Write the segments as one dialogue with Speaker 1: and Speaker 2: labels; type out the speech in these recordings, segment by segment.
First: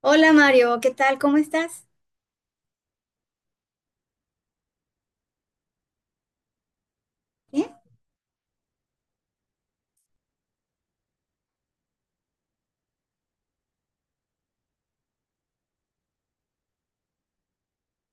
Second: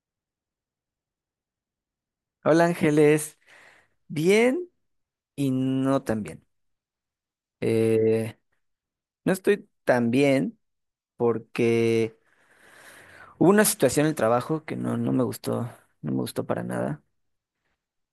Speaker 1: Hola Mario, ¿qué tal? ¿Cómo estás?
Speaker 2: Hola Ángeles, bien y no tan bien.
Speaker 1: ¿Bien?
Speaker 2: Eh, no estoy tan bien porque hubo una situación en el trabajo que no, no me gustó, no me gustó para nada.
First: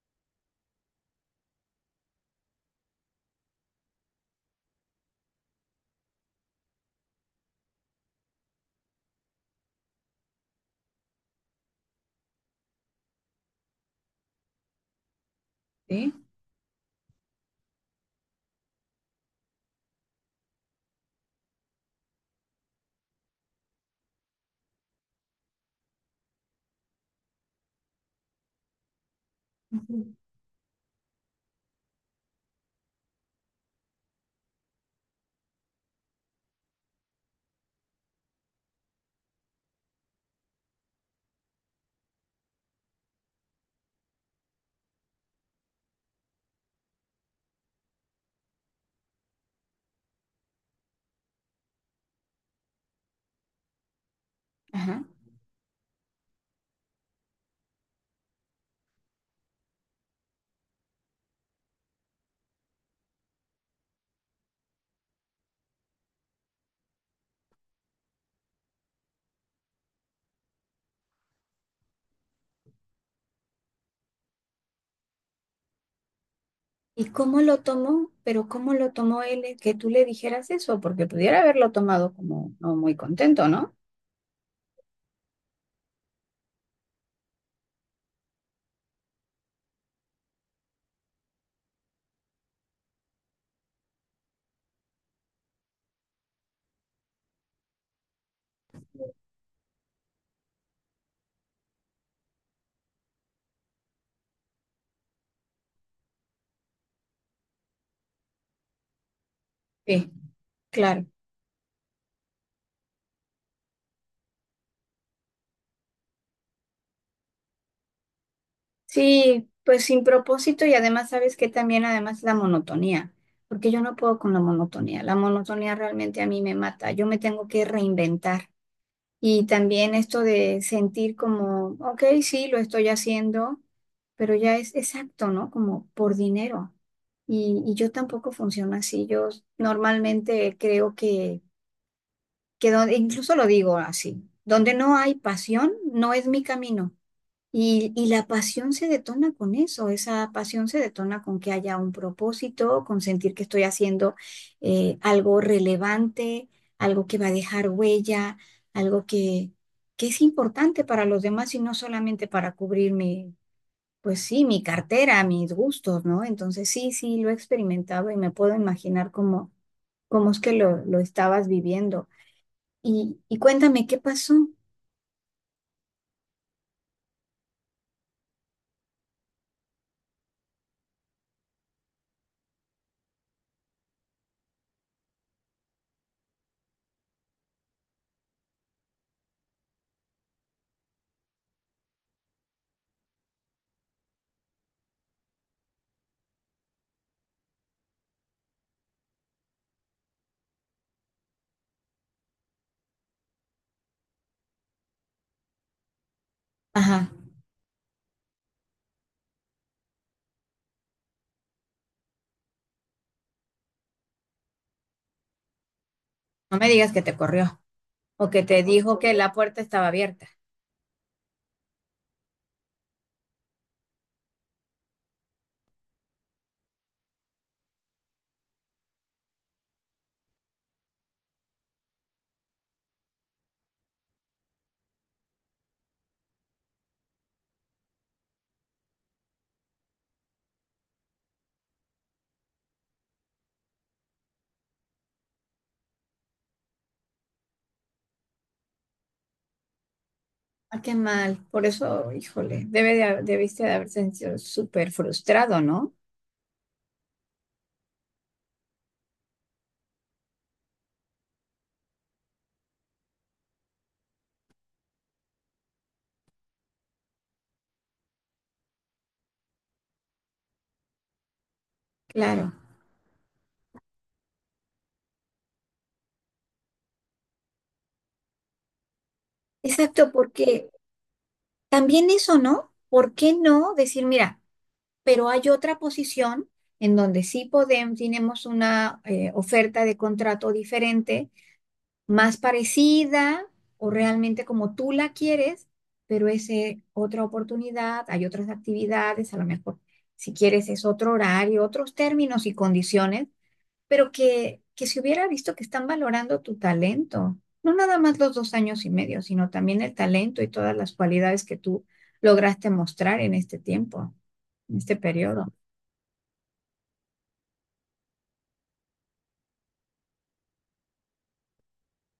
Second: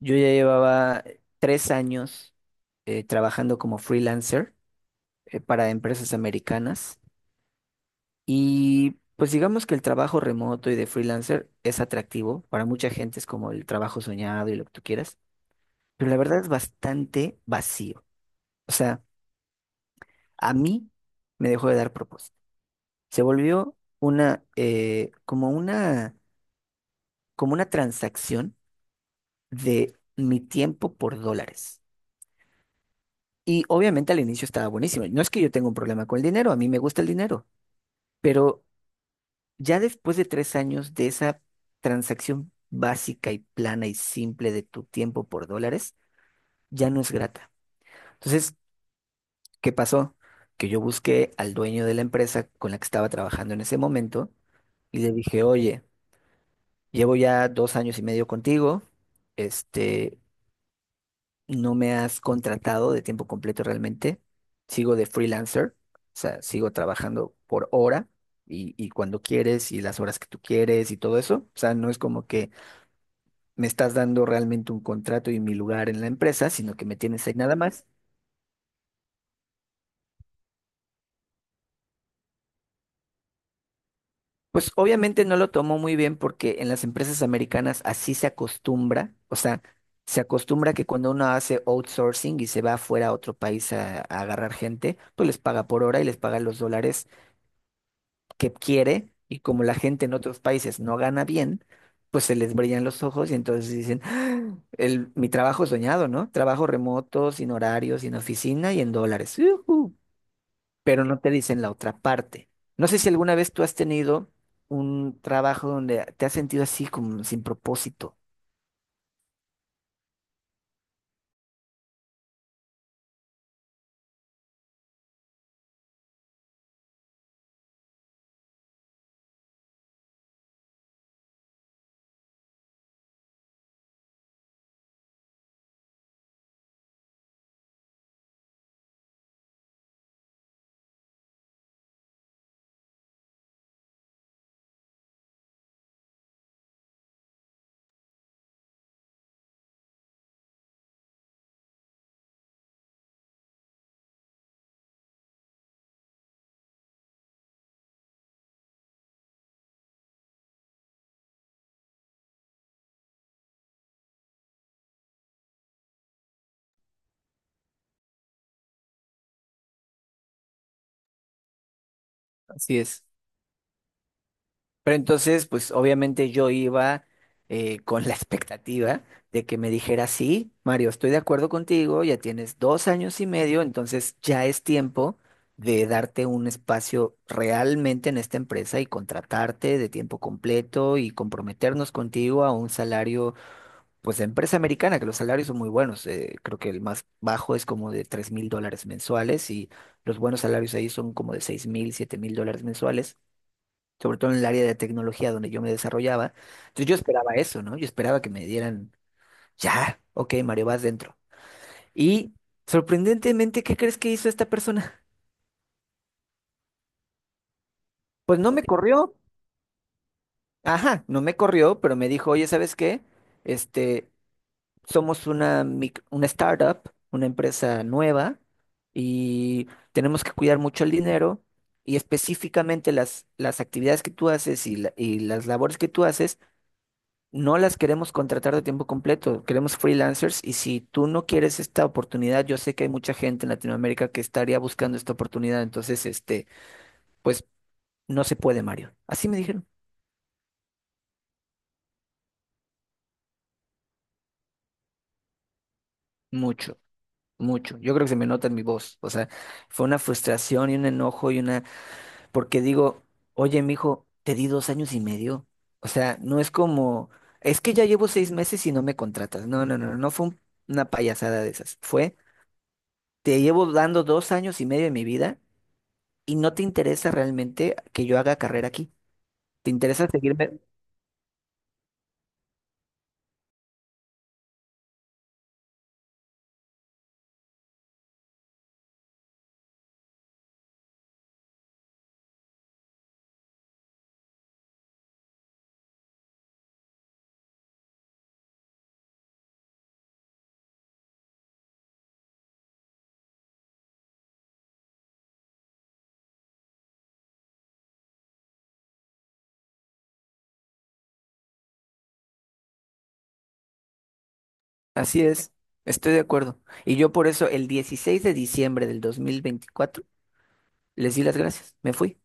Speaker 2: Yo ya llevaba 3 años trabajando como freelancer para empresas americanas, y pues digamos que el trabajo remoto y de freelancer es atractivo, para mucha gente es como el trabajo soñado y lo que tú quieras, pero la verdad es bastante vacío. O sea, a mí me dejó de dar propósito. Se volvió una, como una, como una transacción de
Speaker 1: Ujú.
Speaker 2: mi tiempo por dólares. Y obviamente al inicio estaba buenísimo. No es que yo tenga un problema con el dinero, a mí me gusta el dinero, pero ya después de 3 años de esa transacción básica y plana y simple de tu tiempo por dólares, ya no es grata. Entonces, ¿qué pasó? Que yo busqué al dueño de la empresa con la que estaba trabajando en ese momento y
Speaker 1: Ajá.
Speaker 2: le dije, oye, llevo ya 2 años y medio contigo. Este, no me has contratado de tiempo completo realmente. Sigo de freelancer, o sea, sigo trabajando por hora y cuando quieres y las horas que tú quieres y todo eso. O sea, no es como que me estás dando realmente un contrato y mi lugar en la empresa, sino que me
Speaker 1: ¿Y
Speaker 2: tienes ahí
Speaker 1: cómo
Speaker 2: nada
Speaker 1: lo
Speaker 2: más.
Speaker 1: tomó? Pero ¿cómo lo tomó él el que tú le dijeras eso? Porque pudiera haberlo tomado como no muy contento, ¿no?
Speaker 2: Pues obviamente no lo tomó muy bien porque en las empresas americanas así se acostumbra, o sea, se acostumbra que cuando uno hace outsourcing y se va fuera a otro país a agarrar gente, pues les paga por hora y les paga los dólares que quiere, y como la gente en otros países no gana bien, pues se les brillan los ojos y entonces dicen, "Ah, mi trabajo soñado, ¿no? Trabajo remoto, sin horario, sin oficina y en dólares. ¡Yujú!"
Speaker 1: Sí, claro.
Speaker 2: Pero no te dicen la otra parte. No sé si alguna vez tú has tenido un trabajo donde te has sentido así como sin propósito.
Speaker 1: Sí, pues sin propósito y además sabes que también además la monotonía, porque yo no puedo con la monotonía. La monotonía realmente a mí me mata. Yo me tengo que reinventar. Y también esto de sentir como, ok, sí, lo estoy haciendo, pero ya es exacto, ¿no? Como por dinero. Y yo tampoco funciono así. Yo normalmente creo que donde- incluso lo digo así, donde no hay pasión, no es mi camino. Y la pasión se detona con eso, esa pasión se detona con que haya un propósito, con sentir que estoy haciendo algo relevante, algo que va a dejar huella, algo que es importante para los demás y no solamente para cubrir mi, pues sí, mi cartera, mis gustos, ¿no? Entonces sí, sí, lo he experimentado y me puedo imaginar cómo, cómo es que lo estabas viviendo.
Speaker 2: Así es.
Speaker 1: Y cuéntame, ¿qué pasó?
Speaker 2: Pero entonces, pues obviamente yo iba con la expectativa de que me dijera, sí, Mario, estoy de acuerdo contigo, ya tienes 2 años y medio, entonces ya es tiempo de darte un espacio realmente en esta empresa y contratarte de tiempo completo y comprometernos contigo a un salario pues de empresa americana, que los salarios son muy buenos. Creo que el más bajo es como de $3,000 mensuales, y los buenos salarios ahí son como de $6,000, $7,000 mensuales, sobre todo en el área de tecnología donde yo me desarrollaba. Entonces yo
Speaker 1: Ajá,
Speaker 2: esperaba eso, ¿no? Yo esperaba que me dieran, ya, ok, Mario, vas dentro. Y sorprendentemente, ¿qué crees que hizo esta persona?
Speaker 1: no me digas que te corrió. O
Speaker 2: Pues
Speaker 1: que
Speaker 2: no me
Speaker 1: te dijo que
Speaker 2: corrió.
Speaker 1: la puerta estaba abierta.
Speaker 2: Ajá, no me corrió, pero me dijo, oye, ¿sabes qué? Este, somos una startup, una empresa nueva, y tenemos que cuidar mucho el dinero, y específicamente las actividades que tú haces, y, las labores que tú haces, no las queremos contratar de tiempo completo, queremos freelancers, y si tú no quieres esta oportunidad, yo sé que hay mucha gente en Latinoamérica que estaría buscando esta oportunidad, entonces, pues no se puede, Mario. Así me dijeron,
Speaker 1: Ah, qué mal. Por eso, híjole, debe de, ha- debiste de haber sentido súper frustrado, ¿no?
Speaker 2: mucho. Mucho. Yo creo que se me nota en mi voz. O sea, fue una frustración y un enojo y una porque digo, oye, mijo, te di 2 años y medio. O sea, no es como, es que ya llevo 6 meses y no me contratas. No, no, no, no fue una payasada de esas. Fue,
Speaker 1: Claro.
Speaker 2: te llevo dando 2 años y medio de mi vida y no te interesa realmente que yo haga carrera aquí. ¿Te
Speaker 1: Exacto,
Speaker 2: interesa seguirme?
Speaker 1: porque también eso, ¿no? ¿Por qué no decir? Mira, pero hay otra posición en donde sí podemos, tenemos una oferta de contrato diferente, más parecida o realmente como tú la quieres, pero es otra oportunidad, hay otras actividades, a lo mejor si quieres es otro horario, otros términos y condiciones, pero que se hubiera visto que están valorando tu talento, no nada más los 2 años y medio, sino también el talento y todas las cualidades que tú lograste mostrar en este tiempo, en este
Speaker 2: Así es,
Speaker 1: periodo.
Speaker 2: estoy de acuerdo. Y yo por eso el 16 de diciembre de 2024 les di las gracias, me fui.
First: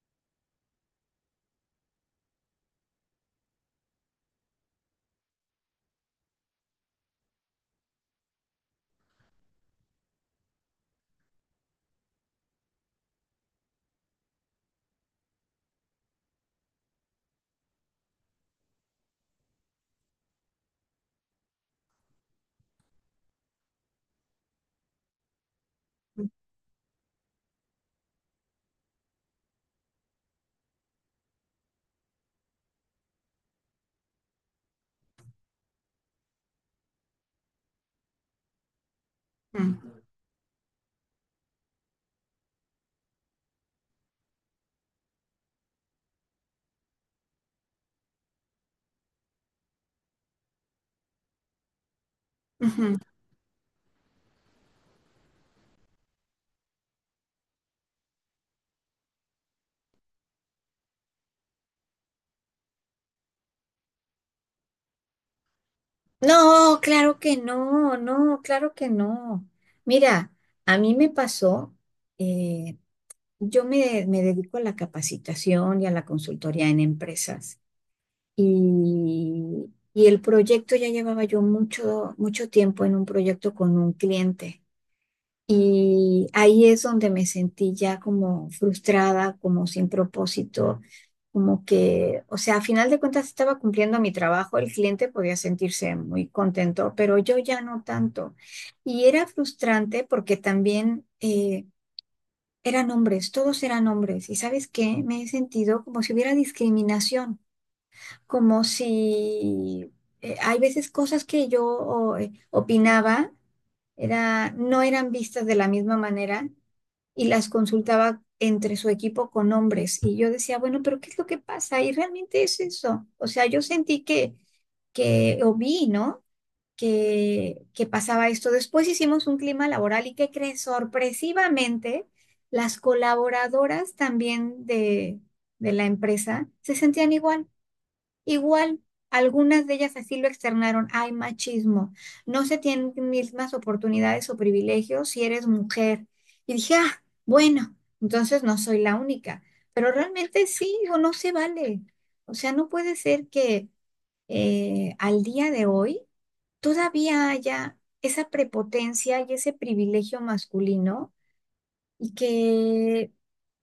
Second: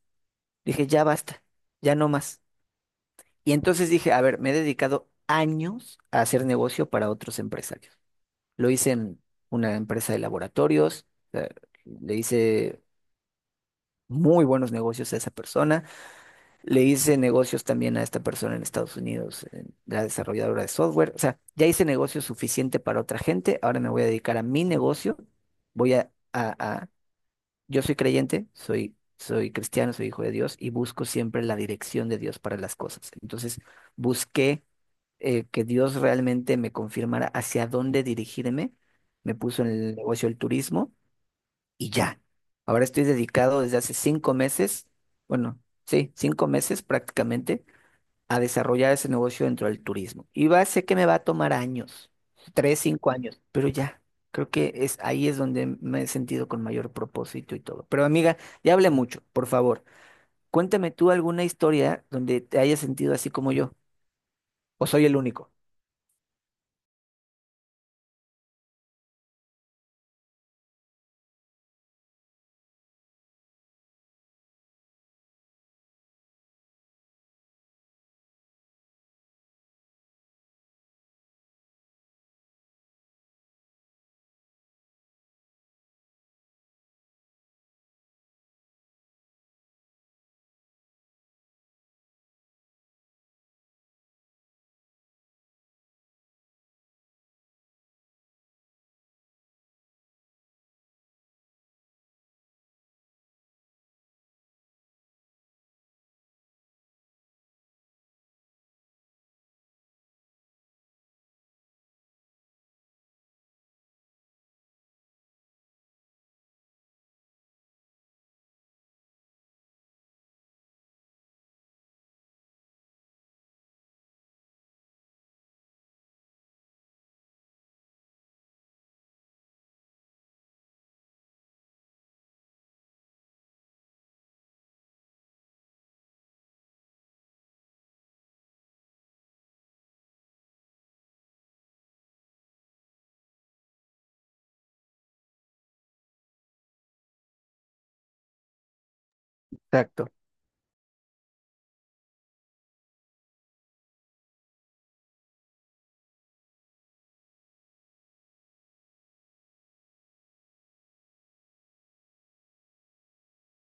Speaker 2: Dije, ya basta, ya no más. Y entonces dije, a ver, me he dedicado años a hacer negocio para otros empresarios. Lo hice en una empresa de laboratorios, eh, le hice muy buenos negocios a esa persona, le hice negocios también a esta persona en Estados Unidos, en la desarrolladora de software. O sea, ya hice negocio suficiente para otra gente, ahora me voy a dedicar a mi negocio, voy a, a, yo soy creyente, soy cristiano, soy hijo de Dios y busco siempre la dirección de Dios para las cosas. Entonces, busqué que Dios realmente me confirmara hacia dónde dirigirme. Me puso en
Speaker 1: Mm.
Speaker 2: el negocio del turismo y ya. Ahora estoy dedicado desde hace 5 meses, bueno, sí, 5 meses prácticamente, a desarrollar ese negocio dentro del turismo. Y va, sé que me va a tomar años, tres,
Speaker 1: Ujú.
Speaker 2: cinco años, pero ya, creo que es ahí es donde me he sentido con mayor propósito y todo. Pero amiga, ya hablé mucho, por favor, cuéntame tú alguna historia donde te hayas sentido así como yo, o soy el único.
Speaker 1: No, claro que no, no, claro que no. Mira, a mí me pasó, eh, yo me dedico a la capacitación y a la consultoría en empresas y, y el proyecto ya llevaba yo mucho, mucho tiempo en un proyecto con un cliente y ahí es donde me sentí ya como frustrada, como sin propósito, como que, o sea, a final de cuentas estaba cumpliendo mi trabajo, el cliente podía sentirse muy contento, pero yo ya no tanto. Y era frustrante porque también eran hombres, todos eran hombres. ¿Y sabes qué? Me he sentido como si hubiera discriminación, como si hay veces cosas que yo o- opinaba. Era, no eran vistas de la misma manera y las consultaba entre su equipo con hombres. Y yo decía, bueno, pero ¿qué es lo que pasa? Y realmente es eso. O sea, yo sentí que o vi, ¿no? Que pasaba esto. Después hicimos un clima laboral y ¿qué crees? Sorpresivamente, las colaboradoras también de la empresa se sentían igual. Igual, algunas de ellas así lo externaron. Hay machismo. No se tienen mismas oportunidades o privilegios si eres mujer. Y dije, ah, bueno, entonces no soy la única. Pero
Speaker 2: Exacto.
Speaker 1: realmente sí, o no se vale. O sea, no puede ser que al día de hoy todavía haya esa prepotencia y ese privilegio masculino y que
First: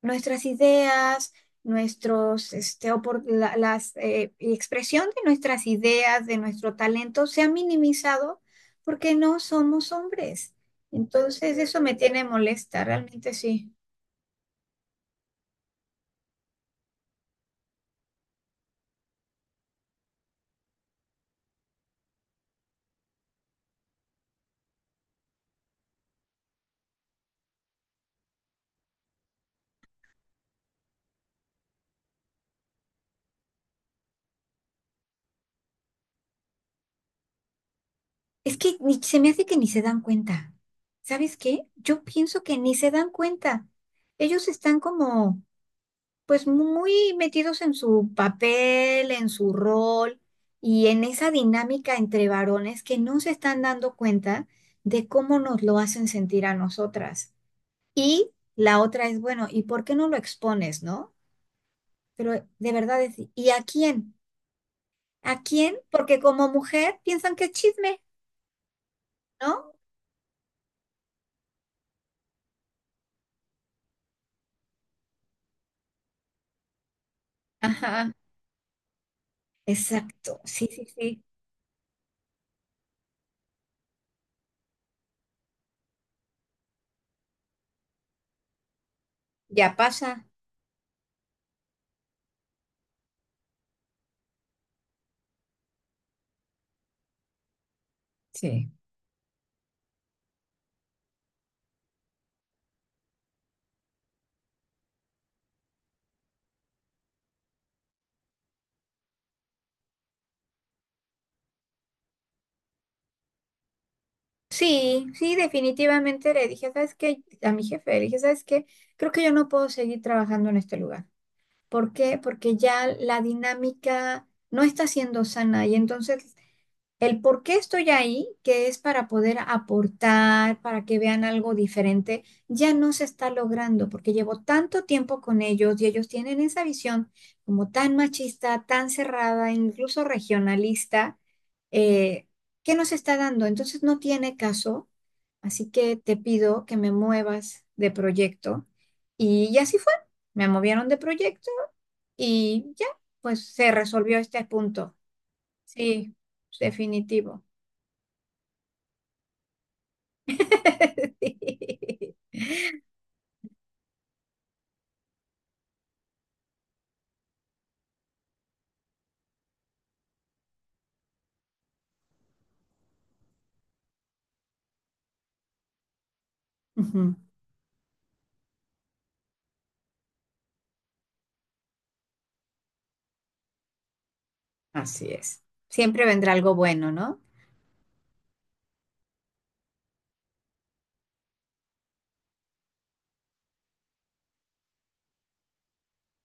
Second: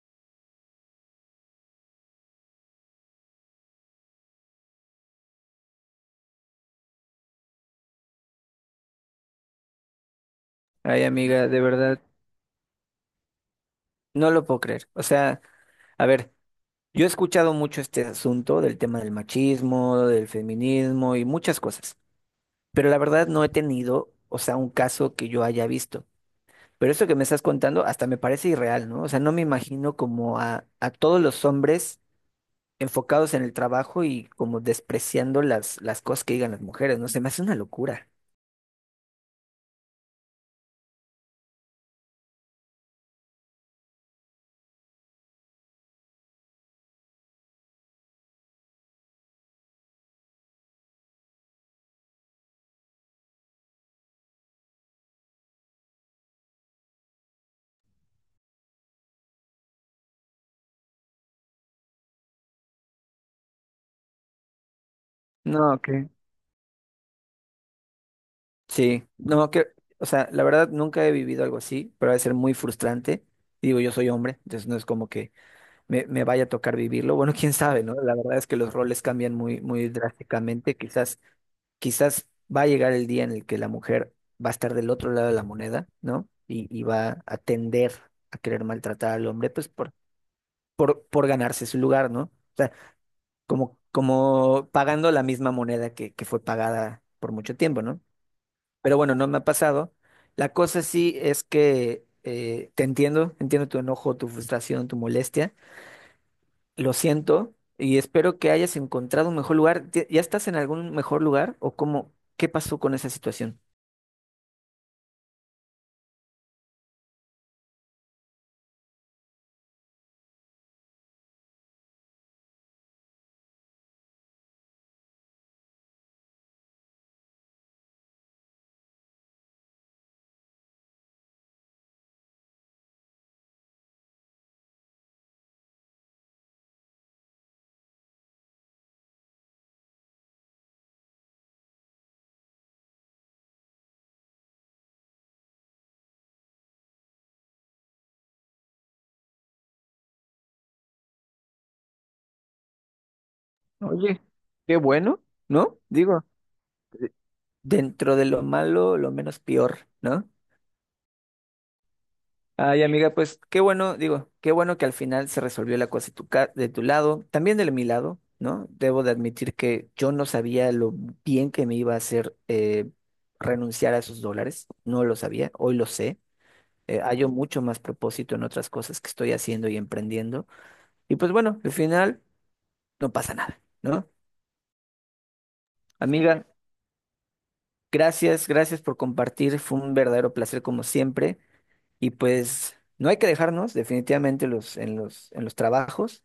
Speaker 1: nuestras ideas, nuestros, este, opor- la- las, y expresión de nuestras ideas, de nuestro talento, se ha minimizado porque no somos hombres.
Speaker 2: Ay, amiga,
Speaker 1: Entonces,
Speaker 2: de
Speaker 1: eso me
Speaker 2: verdad,
Speaker 1: tiene molesta, realmente sí.
Speaker 2: no lo puedo creer. O sea, a ver, yo he escuchado mucho este asunto del tema del machismo, del feminismo y muchas cosas, pero la verdad no he tenido, o sea, un caso que yo haya visto. Pero eso que me estás contando hasta me parece irreal, ¿no? O sea, no me imagino como a todos los hombres enfocados en el trabajo y como despreciando las cosas que digan las mujeres, ¿no? Se me hace una locura.
Speaker 1: Es que ni- se me hace que ni se dan cuenta. ¿Sabes qué? Yo pienso que ni se dan cuenta. Ellos están como pues muy metidos en su papel, en su rol y en esa dinámica entre varones que no se están dando cuenta de cómo nos lo hacen sentir a nosotras. Y la otra es, bueno, ¿y por qué no lo expones, no? Pero de verdad es, ¿y a quién? ¿A quién?
Speaker 2: No, que
Speaker 1: Porque como mujer piensan que es chisme,
Speaker 2: Sí, no, que,
Speaker 1: ¿no?
Speaker 2: o sea, la verdad nunca he vivido algo así, pero debe ser muy frustrante. Digo, yo soy hombre, entonces no es como que me vaya a tocar vivirlo. Bueno, quién sabe, ¿no?
Speaker 1: Ajá,
Speaker 2: La verdad es que los roles cambian muy, muy
Speaker 1: exacto, sí,
Speaker 2: drásticamente.
Speaker 1: sí,
Speaker 2: Quizás
Speaker 1: sí,
Speaker 2: quizás va a llegar el día en el que la mujer va a estar del otro lado de la moneda, ¿no? Y va a tender a querer maltratar al hombre, pues
Speaker 1: ya
Speaker 2: por,
Speaker 1: pasa.
Speaker 2: por, por ganarse su lugar, ¿no? O sea, como pagando la misma moneda que fue pagada por mucho tiempo, ¿no?
Speaker 1: Sí.
Speaker 2: Pero bueno, no me ha pasado. La cosa sí es que te entiendo, entiendo tu enojo, tu frustración, tu molestia. Lo siento y espero que hayas encontrado un mejor lugar. ¿Ya estás en algún mejor lugar o cómo, qué pasó con esa situación?
Speaker 1: Sí, sí, definitivamente le dije, ¿sabes qué? A mi jefe le dije, ¿sabes qué? Creo que yo no puedo seguir trabajando en este lugar. ¿Por qué? Porque ya la dinámica no está siendo sana y entonces el por qué estoy ahí, que es para poder aportar, para que vean algo diferente, ya no se está logrando porque llevo tanto tiempo con ellos y ellos tienen esa visión como tan machista, tan cerrada, incluso regionalista, eh, que no se está dando. Entonces no tiene caso, así que te pido que me muevas de proyecto. Y así fue, me movieron de proyecto y ya, pues se resolvió
Speaker 2: Oye,
Speaker 1: este
Speaker 2: qué
Speaker 1: punto.
Speaker 2: bueno, ¿no?
Speaker 1: Sí,
Speaker 2: Digo,
Speaker 1: definitivo.
Speaker 2: dentro de lo malo, lo menos peor, ¿no?
Speaker 1: Sí.
Speaker 2: Ay, amiga, pues qué bueno, digo, qué bueno que al final se resolvió la cosa de tu lado, también de mi lado, ¿no? Debo de admitir que yo no sabía lo bien que me iba a hacer renunciar a esos dólares, no lo sabía, hoy lo sé. Eh,
Speaker 1: Ujú.
Speaker 2: hallo mucho más propósito en otras cosas que estoy haciendo y emprendiendo. Y pues bueno, al final no pasa nada, ¿no?
Speaker 1: Así es. Siempre vendrá
Speaker 2: Amiga,
Speaker 1: algo bueno, ¿no?
Speaker 2: gracias, gracias por compartir. Fue un verdadero placer como siempre. Y pues no hay que dejarnos definitivamente en los trabajos.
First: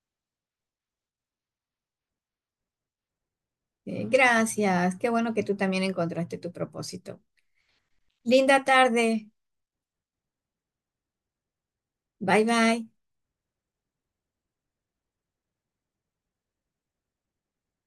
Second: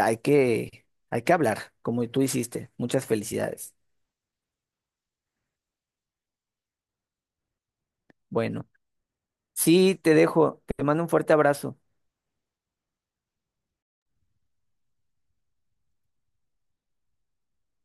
Speaker 2: Hay que hablar, como tú hiciste. Muchas felicidades.
Speaker 1: Gracias. Qué bueno que tú también encontraste tu propósito. Linda
Speaker 2: Bueno,
Speaker 1: tarde.
Speaker 2: sí, te dejo. Te mando un fuerte abrazo.
Speaker 1: Bye bye.